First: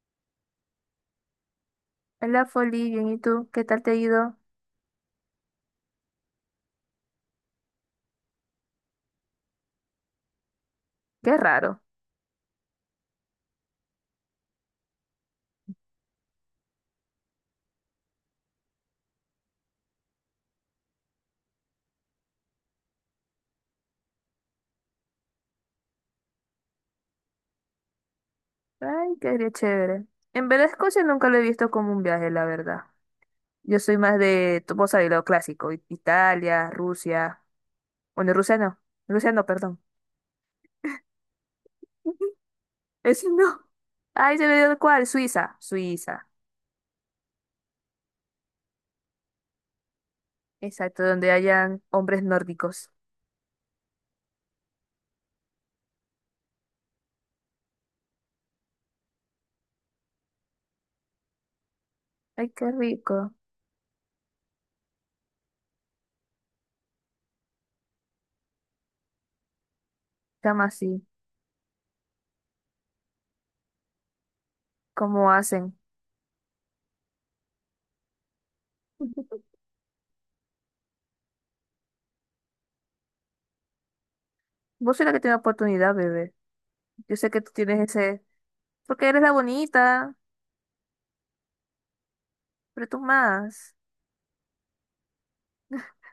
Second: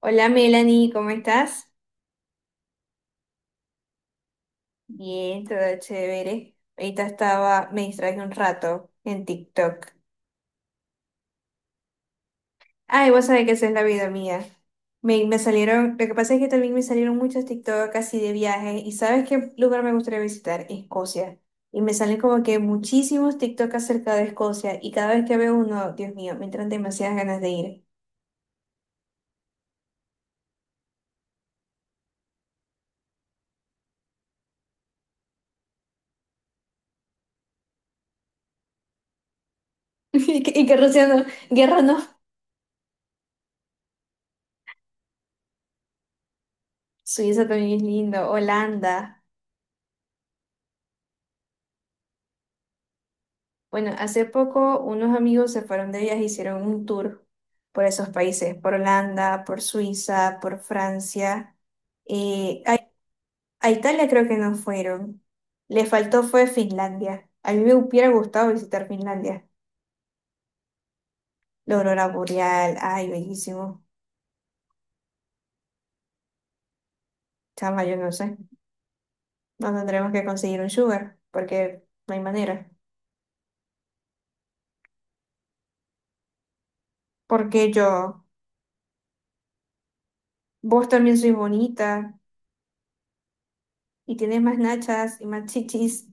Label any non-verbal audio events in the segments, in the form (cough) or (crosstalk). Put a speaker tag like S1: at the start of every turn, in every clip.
S1: Hola Melanie, ¿cómo estás?
S2: Hola, Foli, bien, ¿y tú? ¿Qué tal te ha ido?
S1: Bien, todo chévere. Ahorita estaba, me distraje un rato en TikTok.
S2: Qué raro.
S1: Ay, vos sabés que esa es la vida mía. Me salieron, lo que pasa es que también me salieron muchos TikTok así de viaje. ¿Y sabes qué lugar me gustaría visitar? Escocia. Y me salen como que muchísimos TikTok acerca de Escocia. Y cada vez que veo uno, Dios mío, me entran demasiadas ganas de ir. (laughs)
S2: Ay, qué chévere. En verdad, Escocia nunca lo he visto como un viaje, la verdad. Yo soy más de, vos sabés, lo clásico, Italia, Rusia. Bueno, Rusia no. Rusia no, perdón.
S1: Y que Rusia no, guerra no.
S2: (laughs) Ese no. Ay, se me dio el cual, Suiza. Suiza.
S1: Suiza también es lindo, Holanda.
S2: Exacto, donde hayan hombres nórdicos.
S1: Bueno, hace poco unos amigos se fueron de viaje, hicieron un tour por esos países, por Holanda, por Suiza, por Francia.
S2: Ay,
S1: eh,
S2: qué
S1: a,
S2: rico.
S1: a Italia creo que no fueron. Le faltó fue Finlandia. A mí me hubiera gustado visitar Finlandia.
S2: Llama así.
S1: La aurora boreal, ay, bellísimo.
S2: ¿Cómo hacen?
S1: Chama, yo no sé.
S2: (laughs)
S1: No tendremos que conseguir un sugar, porque no hay manera.
S2: Vos sois la que tiene oportunidad, bebé. Yo sé que tú
S1: Porque
S2: tienes
S1: yo,
S2: ese, porque eres la bonita,
S1: vos también sois bonita
S2: pero tú más.
S1: y tienes más nachas y más chichis.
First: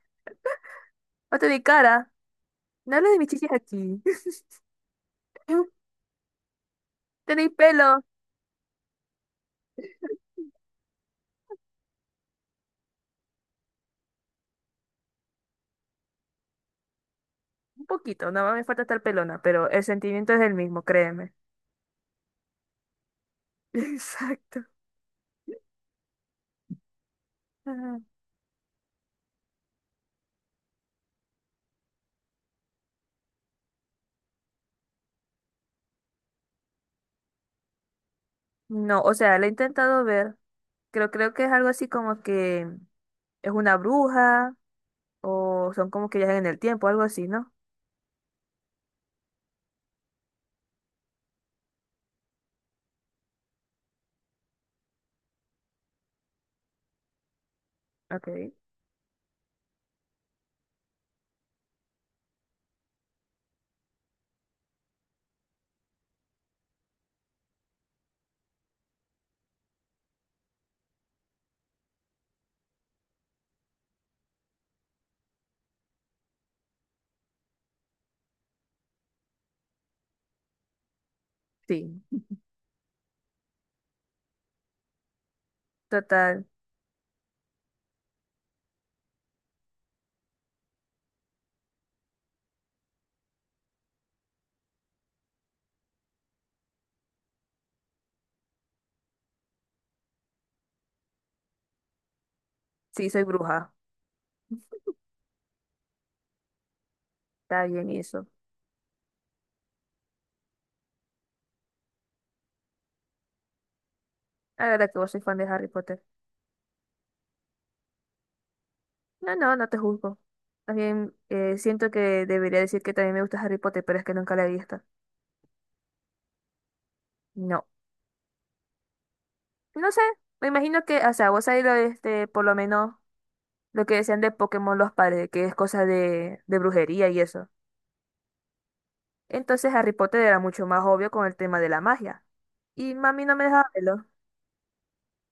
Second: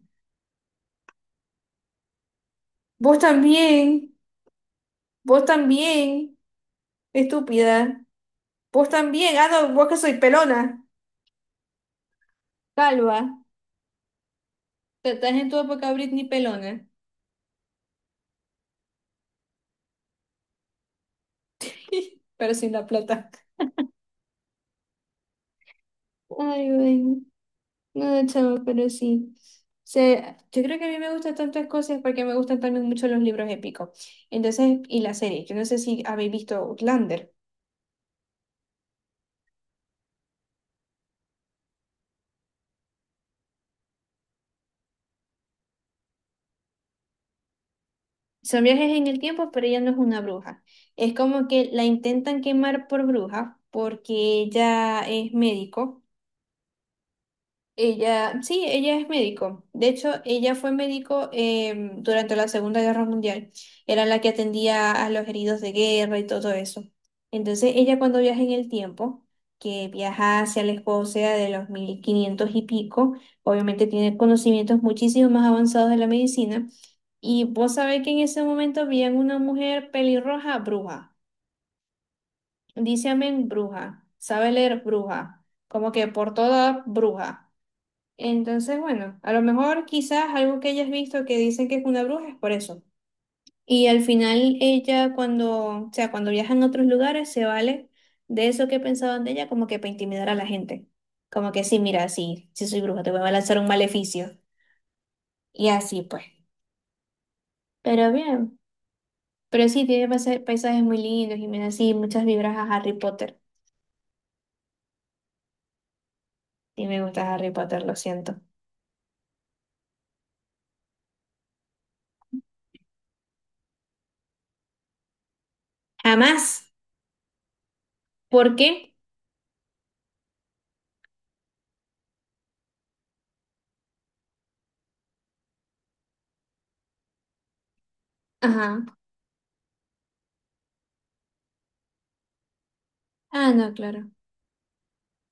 S2: O mi cara. No hables
S1: Vos
S2: de mis chichis aquí.
S1: también. Vos
S2: (laughs)
S1: también,
S2: Tenéis pelo.
S1: estúpida. Vos también. Ah, no, vos que soy pelona. Calva. Te estás en tu época Britney pelona.
S2: Un poquito, nada más me falta estar pelona, pero el sentimiento es el mismo, créeme.
S1: (laughs) Pero sin la plata.
S2: (laughs) Exacto.
S1: Ay, bueno.
S2: Ah.
S1: No, chavo, pero sí. O sea, yo creo que a mí me gustan tantas cosas porque me gustan también mucho los libros épicos. Entonces, y la serie. Yo no sé si habéis visto Outlander.
S2: No, o sea, la he intentado ver. Creo que es algo así como que es una bruja o son como que viajan en el tiempo, algo así, ¿no?
S1: Son viajes en el tiempo, pero ella no es una bruja. Es como que la intentan quemar por bruja porque ella es médico. Ella,
S2: Ok.
S1: sí, ella es médico. De hecho, ella fue médico durante la Segunda Guerra Mundial. Era la que atendía a los heridos de guerra y todo eso. Entonces, ella cuando viaja en el tiempo, que viaja hacia la Escocia de los 1500 y pico, obviamente tiene conocimientos muchísimo más avanzados de la medicina. Y vos sabés que en ese momento veían una mujer pelirroja bruja.
S2: Sí,
S1: Dice amén bruja. Sabe leer bruja. Como que por
S2: total.
S1: toda bruja. Entonces, bueno, a lo mejor quizás algo que hayas visto que dicen que es una bruja es por eso. Y al final ella cuando, o sea, cuando viajan a otros lugares se vale de eso que pensaban de ella como que para intimidar a la gente. Como que sí, mira, sí, sí soy bruja,
S2: Sí,
S1: te voy
S2: soy
S1: a lanzar un
S2: bruja.
S1: maleficio. Y así pues.
S2: Está bien
S1: Pero
S2: eso.
S1: bien, pero sí, tiene paisajes muy lindos y me da así muchas vibras a Harry Potter.
S2: La verdad que vos soy fan de Harry Potter.
S1: Y me gusta Harry Potter, lo siento.
S2: No, no, no te juzgo. También siento que debería decir que también me gusta Harry Potter, pero es que nunca la he visto.
S1: Jamás.
S2: No,
S1: ¿Por qué?
S2: no sé. Me imagino que, o sea, vos ahí lo, este, por lo menos lo que decían de Pokémon los padres, que es cosa de, brujería y eso.
S1: Ajá.
S2: Entonces Harry Potter era mucho más obvio con el tema de la magia. Y mami no me
S1: Ah,
S2: dejaba
S1: no,
S2: verlo.
S1: claro.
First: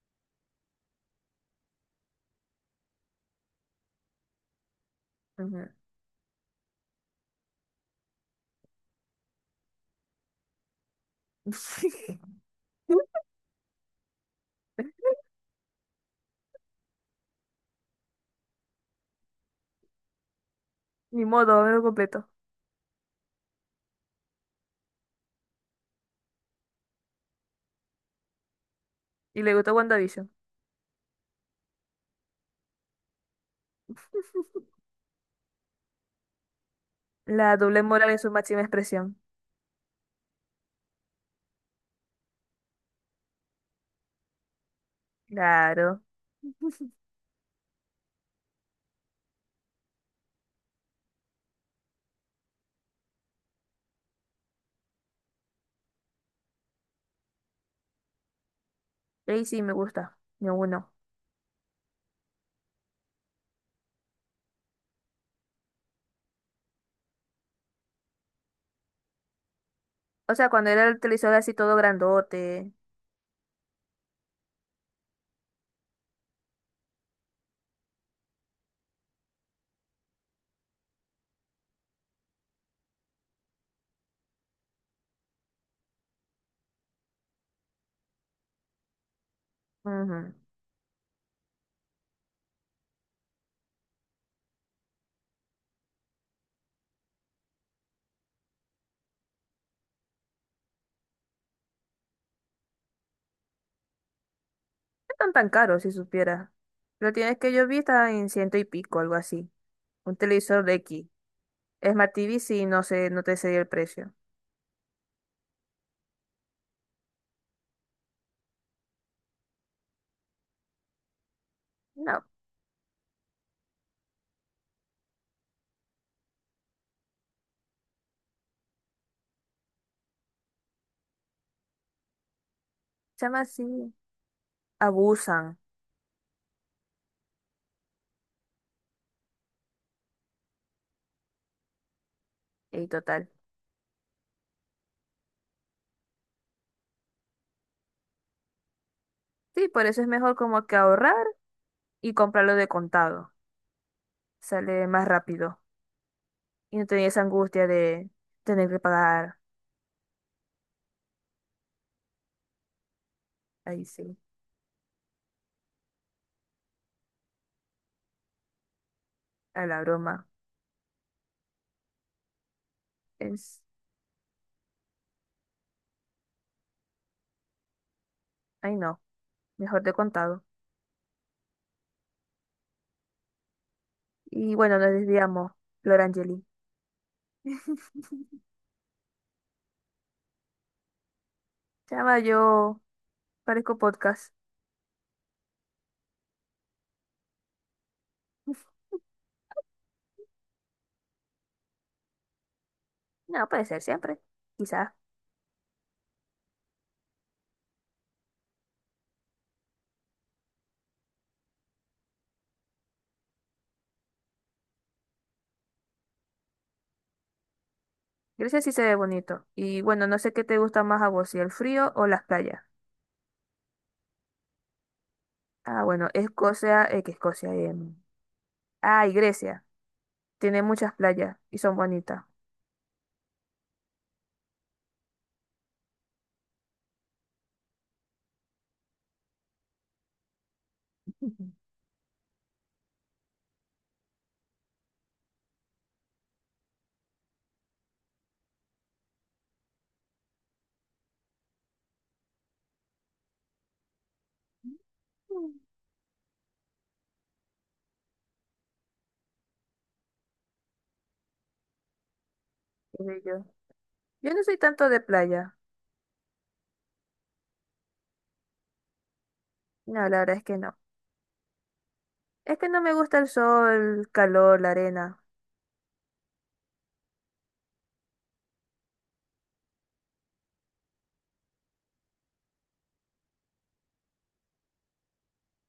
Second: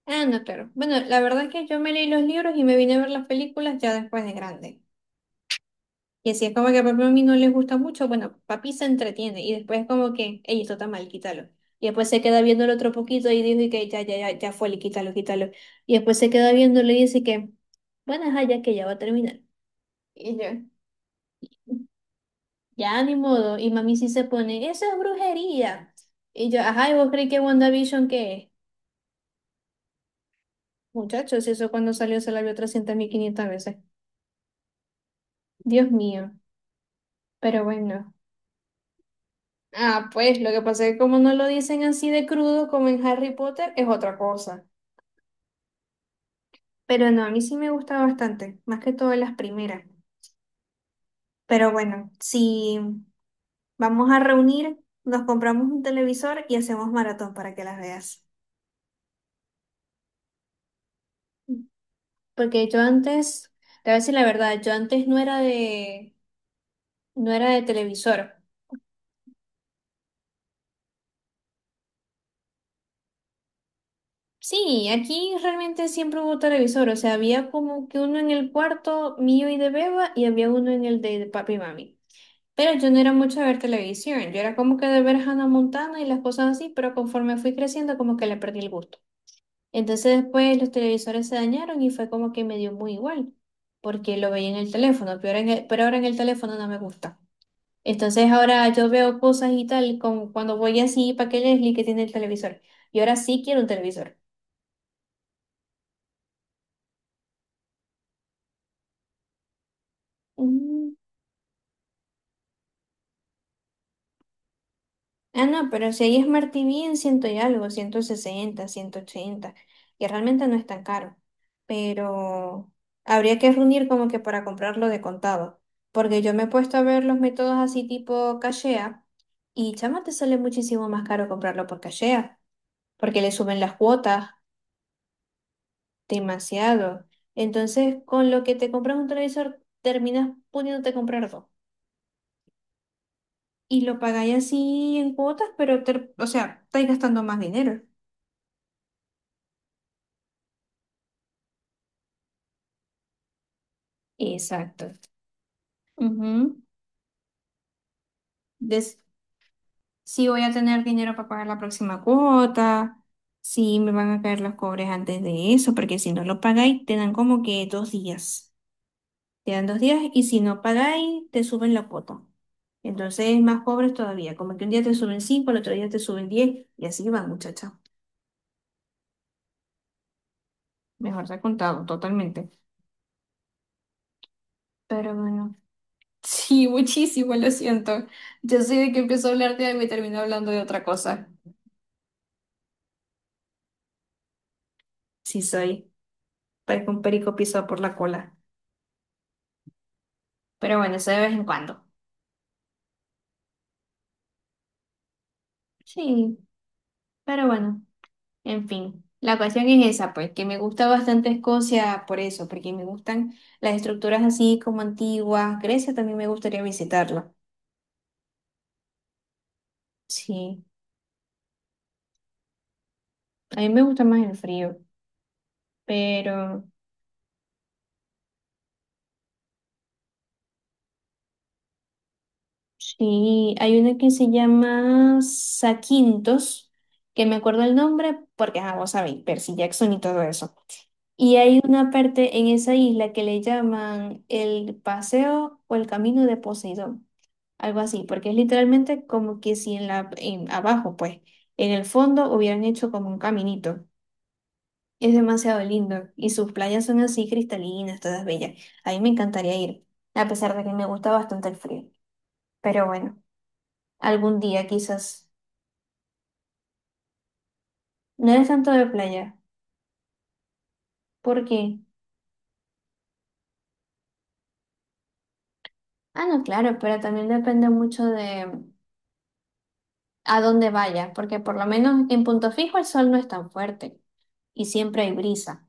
S1: Ah, no, claro. Bueno, la verdad es que yo me leí los libros y me vine a ver las películas ya después de grande.
S2: Ujú.
S1: Y así es como que papá a mí no les gusta mucho, bueno, papi se entretiene y después es como que, ey, esto está mal, quítalo. Y después se queda viéndolo otro poquito
S2: (laughs)
S1: y dice que ya, ya, ya, ya fue, quítalo, quítalo. Y después se queda viéndolo y dice que, bueno, ajá, ya que ya va a terminar. Y yo,
S2: Ni modo, me lo completo.
S1: ya ni modo. Y mami sí se pone, eso es brujería. Y yo, ajá, ¿y vos creí que WandaVision qué es?
S2: Y le gustó WandaVision.
S1: Muchachos, eso cuando salió se la vio 300.500 veces. Dios mío.
S2: La
S1: Pero
S2: doble
S1: bueno.
S2: moral en su máxima expresión.
S1: Ah, pues lo que pasa es que como no lo dicen así de crudo como en Harry Potter, es otra cosa.
S2: Claro.
S1: Pero no, a mí sí me gusta bastante, más que todo las primeras. Pero bueno, si vamos a reunir, nos compramos un televisor y hacemos maratón para que las veas.
S2: Y sí me gusta. Ni uno.
S1: Porque yo antes, te voy a decir la verdad, yo antes no era de, no era de televisor.
S2: O sea, cuando era el televisor así todo grandote.
S1: Sí, aquí realmente siempre hubo televisor, o sea, había como que uno en el cuarto mío y de Beba y había uno en el de papi y mami. Pero yo no era mucho de ver televisión, yo era como que de ver Hannah Montana y las cosas así, pero conforme fui creciendo como que le perdí el gusto.
S2: Ujú.
S1: Entonces
S2: No
S1: después los televisores se dañaron y fue como que me dio muy igual, porque lo veía en el teléfono, pero ahora en el teléfono no me gusta. Entonces ahora yo veo cosas y tal, como cuando voy así para que Leslie que tiene el televisor. Y ahora sí quiero un televisor.
S2: están tan caros, si supiera. Lo tienes que yo vi estaba en ciento y pico, algo así. Un televisor de
S1: Mm,
S2: X. Smart TV sí, no sé, no te sé el precio.
S1: Ah, no, pero si ahí es Martí en ciento y algo, 160, 180 y realmente no es tan caro,
S2: No, chama,
S1: pero habría que reunir como que para comprarlo de contado, porque yo me he puesto a ver los métodos así tipo Cashea, y chama te sale muchísimo más caro comprarlo por Cashea, porque le
S2: llama
S1: suben las
S2: así.
S1: cuotas
S2: Abusan.
S1: demasiado. Entonces, con lo que te compras un televisor, terminas pudiéndote comprar dos,
S2: Y total.
S1: y lo pagáis así en cuotas, pero, o sea, estáis gastando más dinero.
S2: Sí, por eso es mejor como que ahorrar y comprarlo de contado. Sale
S1: Exacto.
S2: más rápido.
S1: Ujú.
S2: Y no tenía esa angustia de tener que
S1: Des-
S2: pagar.
S1: si voy a tener dinero para pagar la próxima cuota, si
S2: Ahí
S1: me van
S2: sí,
S1: a caer los cobres antes de eso, porque si no lo pagáis, te dan como que 2 días. Te
S2: a
S1: dan dos
S2: la
S1: días y
S2: broma.
S1: si no pagáis, te suben la cuota. Entonces,
S2: Es,
S1: más pobres todavía, como que un día te suben cinco, el otro día te suben 10 y así van, muchacha.
S2: ay no, mejor de contado.
S1: Mejor te ha contado, totalmente.
S2: Y bueno, nos
S1: Pero
S2: desviamos,
S1: bueno,
S2: Flor
S1: (laughs)
S2: Angeli.
S1: sí, muchísimo, lo
S2: (laughs)
S1: siento. Yo soy de que empiezo a hablar de algo y termino hablando de otra cosa.
S2: Chama, yo parezco podcast.
S1: Sí soy, parezco un perico pisado por la cola. Pero bueno, eso de vez en cuando.
S2: No, puede ser siempre. Quizás.
S1: Sí, pero bueno, en fin. La cuestión es esa, pues, que me gusta bastante Escocia por eso, porque me gustan las estructuras así como antiguas. Grecia también me gustaría visitarla.
S2: Grecia sí se ve bonito. Y bueno, no sé qué te
S1: Sí,
S2: gusta más a vos, si el frío o las playas.
S1: a mí me gusta más el frío,
S2: Ah, bueno,
S1: pero
S2: Escocia, que Escocia. Ah, y Grecia. Tiene muchas playas y son bonitas.
S1: sí, hay una que se llama Saquintos, que me acuerdo el nombre porque, ah, vos sabéis, Percy Jackson y todo eso.
S2: (laughs)
S1: Y
S2: Ujú.
S1: hay una parte en esa isla que le llaman el paseo o el camino de Poseidón. Algo así, porque es literalmente como que si en la, en, abajo, pues, en el fondo hubieran hecho como un caminito. Es
S2: Mm,
S1: demasiado lindo y sus playas son así cristalinas, todas bellas. A mí me encantaría ir, a pesar de que me gusta bastante el frío. Pero
S2: qué
S1: bueno,
S2: bello. Yo
S1: algún
S2: no soy
S1: día
S2: tanto de
S1: quizás.
S2: playa.
S1: No eres tanto de playa,
S2: No, la verdad es que no.
S1: porque,
S2: Es que no me gusta el sol, el calor, la arena.
S1: ah, no, claro, pero también depende mucho de a dónde vayas, porque por lo menos en Punto Fijo el sol no es tan fuerte y siempre hay brisa.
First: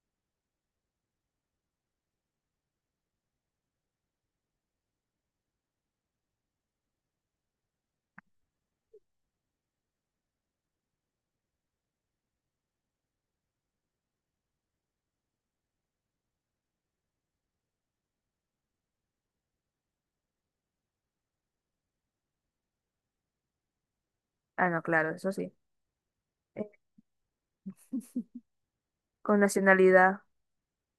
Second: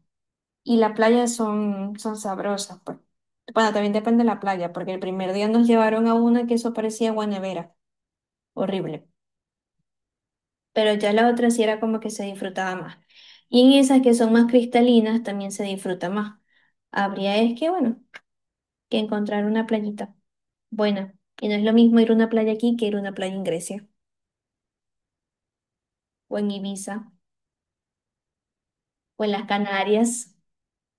S1: Y las playas son, son sabrosas, pues. Bueno, también depende de la playa, porque el primer día nos llevaron a una que eso parecía Guanevera, horrible. Pero ya la otra sí era como que se disfrutaba más. Y en esas que son más cristalinas también se disfruta más. Habría es que, bueno, que encontrar una playita buena. Y no es lo mismo ir a una playa aquí que ir a una playa en Grecia,
S2: Ah, no, claro, eso sí.
S1: o en
S2: Eh,
S1: Ibiza, o en
S2: Con
S1: las
S2: nacionalidad,
S1: Canarias,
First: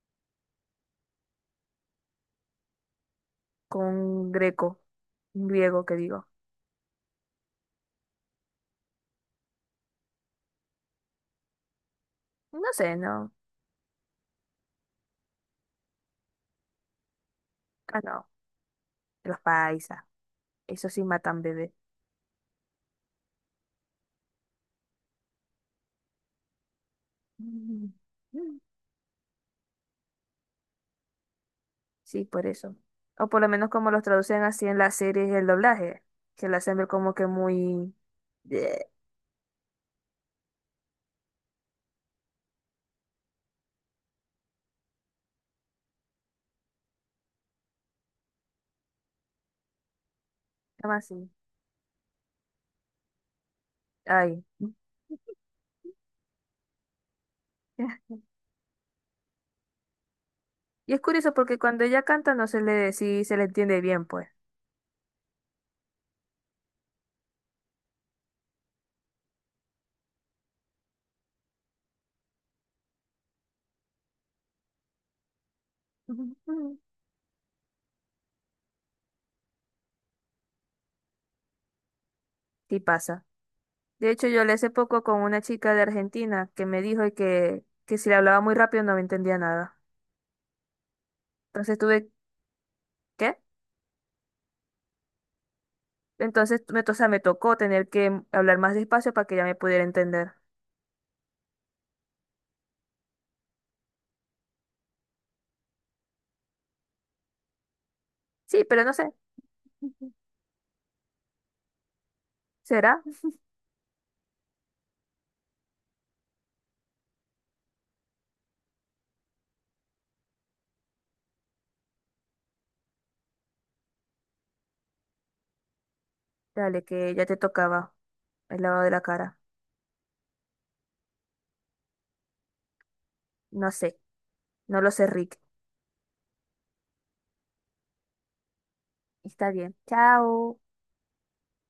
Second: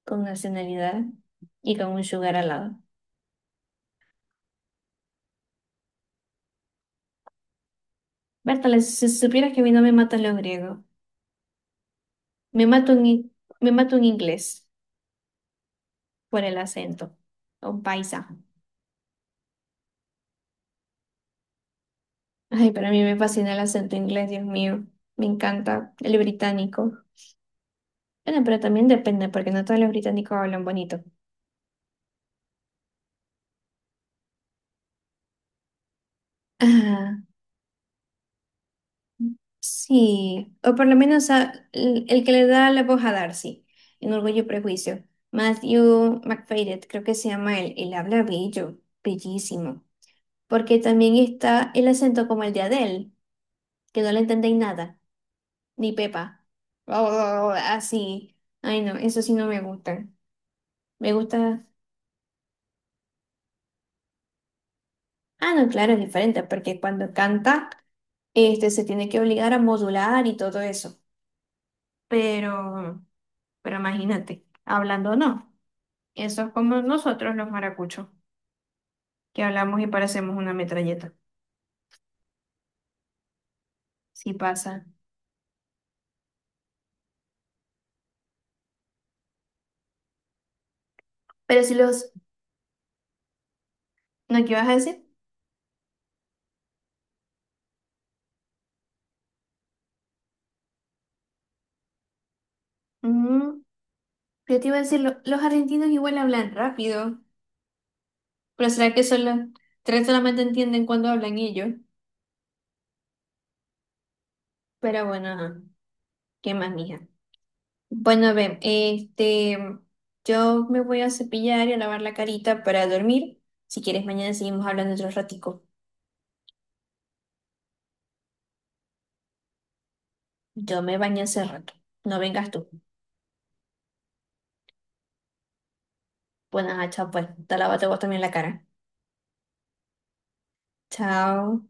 S1: con nacionalidad y con un sugar al lado.
S2: con greco, griego que digo.
S1: Bertale, si supieras que a mí no me matan los griegos. Me
S2: No sé,
S1: mato en
S2: no.
S1: in- me mato en inglés por el acento. O un
S2: Ah,
S1: paisa.
S2: no, los paisas. Eso sí matan bebé.
S1: Ay, para mí me fascina el acento inglés, Dios mío. Me encanta el británico.
S2: Mm.
S1: Bueno, pero también depende, porque no todos los británicos hablan bonito.
S2: Sí, por eso. O por lo menos como los traducen así en las series el doblaje, que lo hacen ver como
S1: Ah,
S2: que muy... Bleh,
S1: sí. O por lo menos el que le da la voz a Darcy, en Orgullo y Prejuicio. Matthew McFadden, creo que se llama él. Él habla bello, bellísimo. Porque
S2: ¿cómo
S1: también
S2: así?
S1: está el acento como el de Adele, que no le
S2: Ay.
S1: entendéis nada. Ni pepa. Oh,
S2: (laughs)
S1: así. Ay, no, eso sí no me gusta.
S2: Y es
S1: Me
S2: curioso porque
S1: gusta.
S2: cuando ella canta no sí se le entiende bien, pues.
S1: Ah, no, claro, es diferente, porque cuando canta, este, se tiene que obligar a modular y todo eso. Pero, pero imagínate, hablando no. Eso es
S2: Ujú.
S1: como nosotros los maracuchos, que hablamos y parecemos una metralleta.
S2: Sí pasa. De hecho,
S1: Sí
S2: yo le hace
S1: pasa.
S2: poco con una chica de Argentina que me dijo que si le hablaba muy rápido no me entendía nada.
S1: Pero si
S2: Entonces tuve...
S1: los...
S2: ¿Qué?
S1: ¿No qué ibas a decir?
S2: Entonces, me, to- o sea, me tocó tener que hablar más despacio para que ella me pudiera entender.
S1: Mm, yo te iba a decir, los argentinos igual hablan rápido,
S2: Sí,
S1: pero
S2: pero
S1: será
S2: no
S1: que
S2: sé.
S1: solo tres
S2: Ujú.
S1: solamente entienden cuando hablan ellos.
S2: ¿Será?
S1: Pero bueno, ajá. ¿Qué más, mija? Bueno, ven, este, yo me voy a cepillar y a lavar la carita para dormir. Si quieres, mañana seguimos hablando otro ratico.
S2: Dale, que ya te tocaba el lavado de la cara.
S1: Yo me bañé hace rato. No vengas tú.
S2: No sé. No lo sé, Rick.
S1: Bueno, ajá, chao pues. Te lávate vos también la cara.
S2: Está bien. Chao.
S1: Chao.